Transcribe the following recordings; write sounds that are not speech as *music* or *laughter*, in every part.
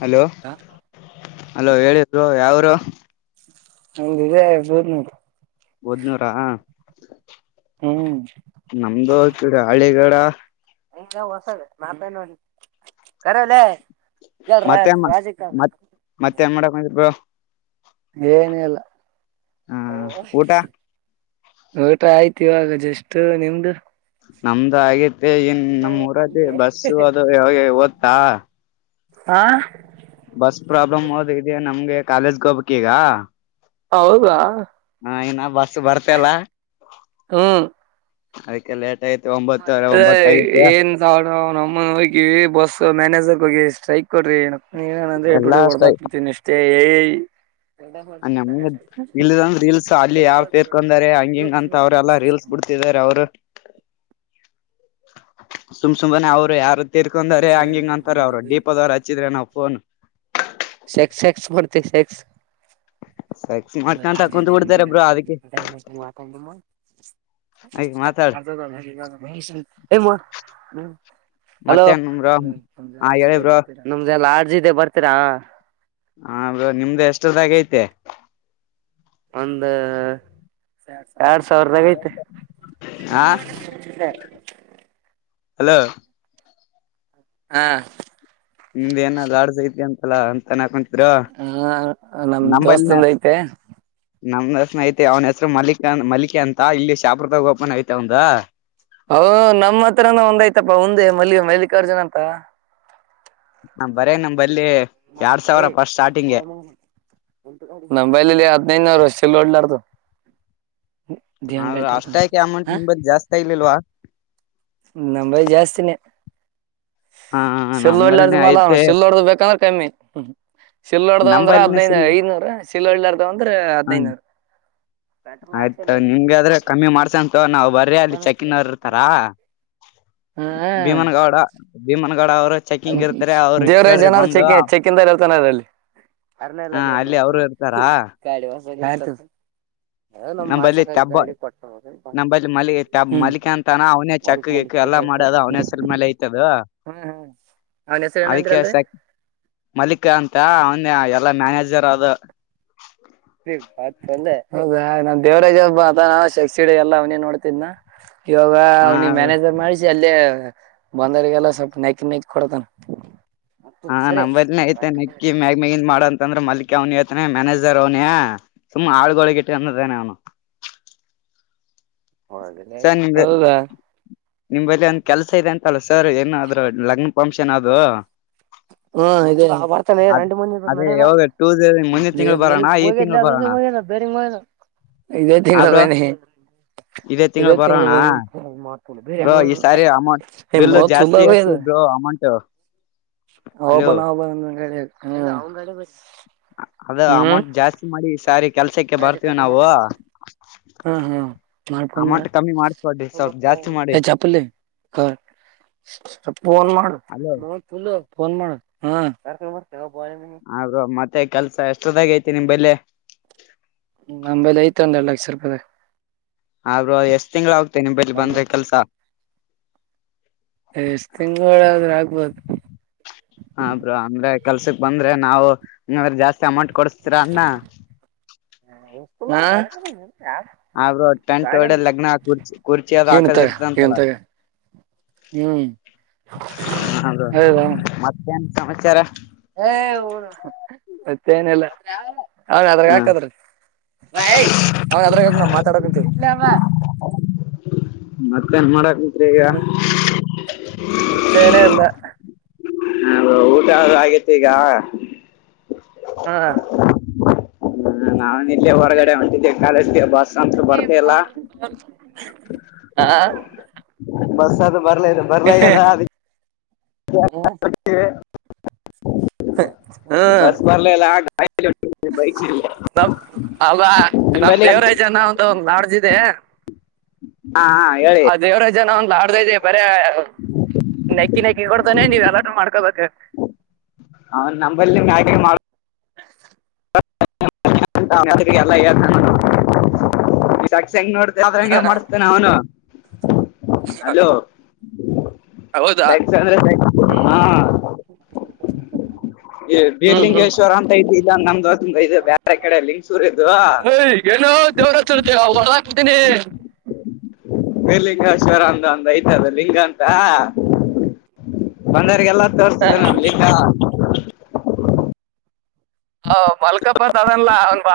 Hello hello ಹೇಳಿ bro ಯಾವೂರು ನಂದ್ ಇದೆ ಬುದನೂರು ಬುದ್ನೂರಾ ಹ್ಮ್ ನಮ್ದು ಇದು ಹಳ್ಳಿಗಿಡ *unintelligible* ಹಂಗ ಹೊಸದ ನಾತ ನೋಡಿ ಕರೆವ ಲೆ ಮತ್ತೆನ್ ಮ ಮತ್ತ್ ಮತ್ತೆ ಏನ್ ಮಾಡಕ್ ಬಂದಿರಿ ಬ್ರೋ. ಏನಿಲ್ಲ. ಹ ಊಟ *unintelligible* ಊಟ ಆಯ್ತ್ ಇವಾಗ ಜಸ್ಟು ನಿಮ್ದು. ನಮ್ದ ಹಾಗೆ. ಎ ಇನ್ ನಮ್ಮ್ ಊರದ ಬಸ್ಸು ಅದು ಯಾವ ಒದ್ ಹಾ ಹಾ. ಬಸ್ ಪ್ರಾಬ್ಲಮ್ ಹೋದಿದೀ ನಮ್ಗೆ ಕಾಲೇಜ್ಗೆ ಹೋಗಬೇಕ್ ಈಗ. ಹೌದಾ ಇನ್ನ ಬಸ್ ಬರ್ತಲ್ಲ ಹ್ಮ್. ಅದಕ್ಕೆ ಲೇಟ್. ಐತಿ ಒಂಬತ್ತುವರೆ ಅದ ಒಂಬತ್ತ ಆಗೈತೆ ಏನ್ ತಾವ ನಮ್ಮನ್ ಹೋಗವಿ ಬಸ್ ಮ್ಯಾನೇಜರ್ *inaudible* ಗೆ ಸ್ಟ್ರೈಕ್ ಕೊಡ್ರಿಕ್ *inaudible* ನೀನೇನಂದ್ರೆ ಎಲ್ಲಾ ಇಪಾಟಿಗ್ ಅಷ್ಟ ಹೊಡದಾಕ್ ಬಿಡ್ತೀನಿ ಅಷ್ಟೇ ಏಯ್ *inaudible* ನಮ ಇಲ್ಲದಂದ ರೀಲ್ಸ್ ಅಲ್ಲಿ ಯಾರ ತೇರ್ಕೊಂಡಾರೆ ಹಂಗ ಹಿಂಗ ಅಂತ ಅವ್ರೆಲ್ಲಾ ರೀಲ್ಸ್ ಬಿಡ್ತಿದಾರ ಅವರು ಸುಮ್ ಸುಮ್ಮನೆ ಅವರು ಯಾರು ತಿರ್ಕೊಂಡರೆ ಹಂಗಿಂಗ ಅಂತಾರ ಅವ್ರು ದೀಪೋದ್ರು ಹಚ್ಚಿದ್ರೆ ನಾವು ಫೋನ್ ಸೆಕ್ಸ್ ಸೆಕ್ಸ್ ಮಾಡ್ತ ಸೆಕ್ಸ್ ಸೆಕ್ಸ್ ಮಾಡ್ಕೊಂತ ಕುಂತ್ ಬಿಡ್ತಾರೆ ಬ್ರೋ ಅದಕ್ಕೆ ಮ್ದ ಹಾಗ ಮಾತಾಡ ಹಂಗೋ್ದ ಮತ್ತೇನ್ ಬ್ರೋ ಹಾ ಹೇಳಿ ಬ್ರೋ *inaudible* ರಜಿ ಇದೆ ಬರ್ತೀರಾ ಹ ನಿಮ್ದ ಎಷ್ಟದಾಗ ಐತೆ ಒಂದು *inaudible* ಎರಡ್ ಸಾವಿರದಾಗ ಐತೆ ಹಾ ಹಲೋ ಹಾ ನಿಮ್ದ್ ಏನ ಲಾಡ್ಜ್ ಐತಿ ಅಂತ ಅಲ್ಲಾ ಹಾ ನಮ ದೋಸ್ತಂದ ಐತೆ. ನಮ್ ಹೆಸನ್ ಐತೆ ಅವ್ನ ಹೆಸರು ಮಲ್ಲಿಕ ಮಲ್ಲಿಕೆ ಅಂತ ಇಲ್ಲಿ ಶಾಪುರ್ದಾಗ ಓಪನ್ ಐತಿ ಅವಂದ. ಹ ನಮ್ಮ್ ಹತ್ರನ ಒಂದ್ಐತ ಇತ್ತಪ್ಪಾ ಮುಂದೆ ಮಲ್ಲಿ ಮಲ್ಲಿಕಾರ್ಜುನ ಅಂತ. ನ ಬರೇ ನಂಬಲ್ಲಿ ಎರಡ್ ಸಾವಿರ ಫಸ್ಟ್ ಸ್ಟಾರ್ಟಿಂಗ್ಗೆ ನಂಬೈಲಲ್ಲಿ ಹದ್ನೈದದುನೂರು ವರ್ಷಲ್ಲ ಓಡ್ಲಾರತು *inaudible* ಹ ಅಷ್ಟ ಆ್ಕ ಅಮೌಂಟ್ ನಿತ್ ಜಾಸ್ತಿ ಆಯತು ಲಿಲ್ವಾ ನಂಬೈ ಜಾಸ್ತಿನೇ ಹಾ ಸಿಲ್ಲೋಡ್್ದ ನಮ್ಮಲ್ಲಿನೆ ಮಲ ಐತೆ ಸಿಿಲ್ಲಡ್ದ ಬೇಕಂದ್ರೆ *unintelligible* ಮೇ *unintelligible* ಸಿಿಲ್ಲೋರ್ದ ಅಂದ್ರ ನಂಬಲ್ಲಿನೆ ಹದ್ಿನೈದು ಸಿಲ್ ಐನೂರ ಸಿಲ್ಲೋಳ್ಳಾರದ ಅಂದ್ರ ಹದ್ಿನೈನೂರ ಆಯ್ತ ನಿಮ್ಗಾದ್ರೆ ಕಮ್ಮಿ ಮಾಡ್ಸಂತ ನಾವ್ ಬರ್ರಿ ಅಲ್ಲಿ ಚೆಕಿನ್ ಅವ್ರ ಇರ್ತಾರ *unintelligible* ಹ ಅ ಭೀಮನ ದೇವರಾಜ್ ಜನರ್ ಬಂದು ಚೆಕ್ ಚೆಕಿಂದ ಹೇಳ್ತಾನದ ಅಲ್ಲಿ ಅರ್ನಲ್ಲ ಹ ನೀವ ಅಲ್ಲಿ ಅವರು ನೋಡ್ತಿಾ ಇರ್ತಾರ *unintelligible* ಯತ *unintelligible* ಅ ನಮ್ ಮಾಸಕ ಗಾಡಿ ಕೊಟ್ಟ ನಮ್ಮಲ್ಲಿ ಮಲ್ಲಿ ಹ್ಮ್ ಮಲಿಕ ಅಂತಾನ ಅವನೇ ಚಕ್ ಹೊಲ್ಕ್ ಮನಿ ಎಕ್ಕ ಎಲ್ಲಾ ಹ್ಮ್ ಮಾಡೋದು ಅವ್ನೇ ಸಲ್ಮೇಾಲ ಐತದ *unintelligible* ಹ್ಮ್ ಅವ್ನ ಹೆಸರು ಅದಕ್ಕೆ ಏನಂದ್ರಲ್ರಿ *unintelligible* ಮಲ್ಲಿಕ್ ಅಂತ ಅವನ್ ಎಲ್ಲಾ ಮ್ಯಾನೇಜರ್ ಜರಾದ ೆ ಹೌದ ನಾನ್ ದೇವರಾಜ ಹಬ್ಬ ನಾ ಶಕ್ಷಿ ಎಲ್ಲ ಅವನ ನೋಡ್ತಿದ್ನ *unintelligible* ಇವಾಗ ಹ ಅವ್ನಿಗೆ ಮ್ಯಾನೇಜರ್ ಮಾಡಿಸಿ ಅಲ್ಲೇ ಬಂದಾರಗೆಲ್ಲ ಸ್ವಲ್ಪ ನೆಕ್ಕಿ ನೆಕ್ಕಿ ಕೊಡತಾನ ಹಾ ನಮ್ದ್ನ ಐತೆನೆ ನಕ್ಕಿ ಮ್ಯಾಗ ಮ್ಯಾಗ ಮಾಡಂತ. ಯಾಕಂದ್ರೆ ಮಲ್ಲಿಕ ಅವ್ನಿ ಹೇಳತನ್ ಮ್ಯಾನೇಜರ್ ಅವನೇ ಸುಮ್ಮ್ನ ಹಾಳ್ಗೊಳಗಿಟ್ಟದೆ ಅವ್ನು ದ ಹೌದಾ ನಿಮಲ್ಲಿ ಒಂದ್ ಕೆಲ್ಸ ಇದೆ ಅಂತಲ್ಲ ಸರ್ ಅದು ಏನಾದ್ರು ಲಗ್ನ ಫಂಕ್ಷನ್ ಅದು ಹ್ಮ ಇದೇ ಯಾವಾಗ್ ಬರ್ತಾನೆ ಅದ್ ರಂಡಿ ಮಗ ಅದೇ ನಡಲ್ಲ ಯಾವಾಗ ಟೂಸ್ ಮುಂದಿನ ತಿಂಗಳು ಬರೋಣ ಈ ಹೋಗ್ ತಿಂಗಳು ಬರೋಣ ಮನ ಬೇರೆಂಗ ಮ ಇದೇ ಆ ಬ್ರೋ ತಿಂಗಳು ಇದೇ ತಿಂಗಳು ತಿಂಗಳ ಬರೋಣ ಬರೀ ಬ್ರೋ ಈ ಸಾರಿ ಅಮೌಂಟ್ ಬಿಲ್ ಮೌತ್ ಫುಲ್ ಜಾಸ್ತಿ ಹಾಕಸಿ ಬ್ರೋ ಅಮೌಂಟ್ ಹಬ ಅಲೋ ನ ಹಬಂದ ಅದ ಹ್ಮ್ ಅಮೌಂಟ್ *inaudible* ಜಾಸ್ತಿ ಮಾಡಿ ಈ ಸಾರಿ ಕೆಲ್ಸಕ್ಕೆ ರಾಜ ಬರ್ತೀವಿ ನಾವು ಕರ್ಕಂಬರಲ್ಲ ಹಾ ಹಾ ನಾಲ್ಪಂದ ನಡ ಅಮೌಂಟ್ ಕಮ್ಮಿ ಮಾಡಿಸ್ಕೊಡ್ರಿ ಸ್ವಲ್ಪ ಜಾಸ್ತಿ ಮಾಡಿ ಚಪ್ಪಲಿೋನ್ ಅಲೋ ಮಾಡಲ ಫೋನ್ ಮಾಡ *inaudible* ಹ್ಮ್ ಯಾರ್ ಕರ್ದಾರ ಆಗೋ ಮತ್ತೆ ಕೆಲ್ಸ ಎಷ್ಟ. ಚುದಾಗ ಐತಿ ನಿಮ್ಮಲ್ಲೇ. ಅದೇ ಆದ್ರು ಎಷ್ಟ್ ತಿಂಗಳ ಆಗತೆ ನಿಮ್ ಬಲ್ಲಿ ಬಂದ್ ಕೆಲ್ಸ. ಎಷ್ಟ ತಿಂಗಳ ಆದ್ರ ಆಗ್ಬೋದು. ಹ ಬ್ರೋ ಅಂದ್ರೆ ಕೆಲ್ಸಕ್ ಬಂದ್ರೆ ನಾವು ನೂರ್ ಜಾಸ್ತಿ ಅಮೌಂಟ್ ಕೊಡ್ಸ್ತೀರ ಅನ್ನ ಹಾ ಹ್ಮ ಆದ್ರು ಟೆಂಟ್ ಒಡೆದ್ ಲಗ್ನ ಕುರ್ಚಿ ಕುರ್ಚಿ ಅದ ಇವ್ನ್ ಹಾಕದ ತಗ ಇವ್ನ್ ಇರ್ತಂತಲ್ಲ ತಗ ಹ್ಮ್ ಹೌದು ಹೌದಾ ಮತ್ತೆನ್ ಸಮಾಚಾರ ಏ ಹಊಡ *unintelligible* ಅ ಏನಿಲ್ಲ ಅವನ ಅದ್ರಗ ಹ ಹಾಕದ್ರಗ ಮಹೇಶ್ ಅವನ ಅದ್ರಾಗ ಇರ್ಲಿ ಬಿಡು ಮಾತಾಡ ಕತೀವಿ ಹ್ಮ ಮತ್ತೇನ್ ಮಾಡಕ್ ಕುಂತ್ರಿ ಈಗ ಹಾ ಹಚ್ಚೇನೆ ಎಂದ ಹ ಊಟ ಅದ ಆಗೇತಿ ಈಗ ಹಾ ಹ್ಮ ನಾನ ಇಲ್ಲೇ ಹೊರಗಡೆ ಹೊಂಟಿದ್ದೆ ಕಾಲೇಜಗೆ ಬಸ್ ಅಂತು ಬರ್ತ ಇಲ್ಲ. ಹಾ ಬಸ್ಸದು ಬರ್ಲ ಬರ್ಲಗದ ಅದ್ ಏನ್ ಹ್ಮ್ ಮಾಡಾಕತ್ತಿದಿ ಬಸ್ ಬರ್ಲಿಲ್ಲ ಗಾಡಿ *unintelligible* ಬೈಕ್ ಇ ನಮ್ ಅಲ್ಲ ನಿಮ್ ನಮ್ ಬನ್ನಿ ದೇವರಾಜನ ಅಂತ ಒಂದ್ ಲಾಡ್ಜ್ ಇದೆ ಹಾ ಹಾ ಹೇಳಿ ಅನ್ನೋ ಒಂದ್ ಲಾಡ್ಜ್ ಇದೆ ಹಾ ನೆಕ್ಕಿ ನೆಕ್ಕಿ ಕೊಡ್ತಾನೆ ನೀವ್ ಎಲ್ಲಾನೂ ಮಾಡ್ಕೋಬೇಕು ಅವನ್ ನಂಬಲ್ಲಿ ಮ್ಯಾಗಿ ನನಗ ಎಲ್ಲ ಹೇಳ್ತಾನ ಅವ *unintelligible* ಹೆಂಗ್ ನೋಡ್ತೆ ಅದ್ರಂಗೆ ಮಾಡ್ಸ್ತನೆ ಅವ್ನು ಹಲೋ ಹೌದಾ ಸೆಕ್ಸ್ ಅಂದ್ರೆ ಸಕ್ ಹಾ ಈ ಹ್ಮ್ ಬೀರ್ಲಿಂಗೇಶ್ವರ ಅಂತ ಇದ್ ಇಲ್ಲ ನಮ್ದ್ *unintelligible* ಇದು ಬೇರೆ ಕಡೆ ಲಿಂಗಸೂರ್ ಇದು ಏಯ್ ಏನೋ ದೇವ್ರ ಹಚ್ಚರ್ತಿ *unintelligible* ಬೀರ್ಲಿಂಗೇಶ್ವರ ಅಂತ್ ಒಂದು ಐತಿ ಅದ್ ಲಿಂಗ ಅಂತ ಬಂದೊರ್ಗೆಲ್ಲ ತೋರಿಸ್ತಿದೆ ಅಣ್ಣ ಲಿಂಗ ಹ ಮಲ್ಕಪ್ಪ *unintelligible* ಅಲ್ವ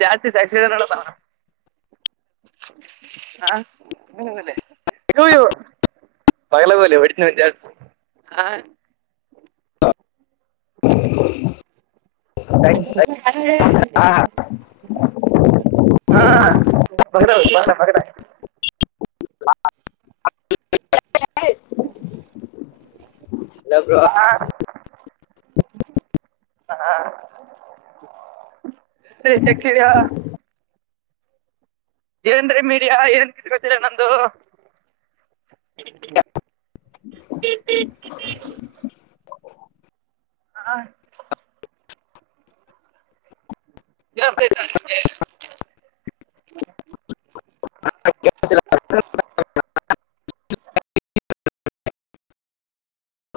ಜಾಸ್ತಿ *unintelligible* ಹ ಸೈ- ಸೈ- ಆ, *unintelligible* *unintelligible* *unintelligible* ಹ *unintelligible* ಏನ್ರಿ ಮೀಡಿಯಾ ಏನ್ ಕಿತ್ಕತೀರಾ ನಂದು *unintelligible* ಹಾ ಜಾಸ್ತ *unintelligible* ಹ ಹಾ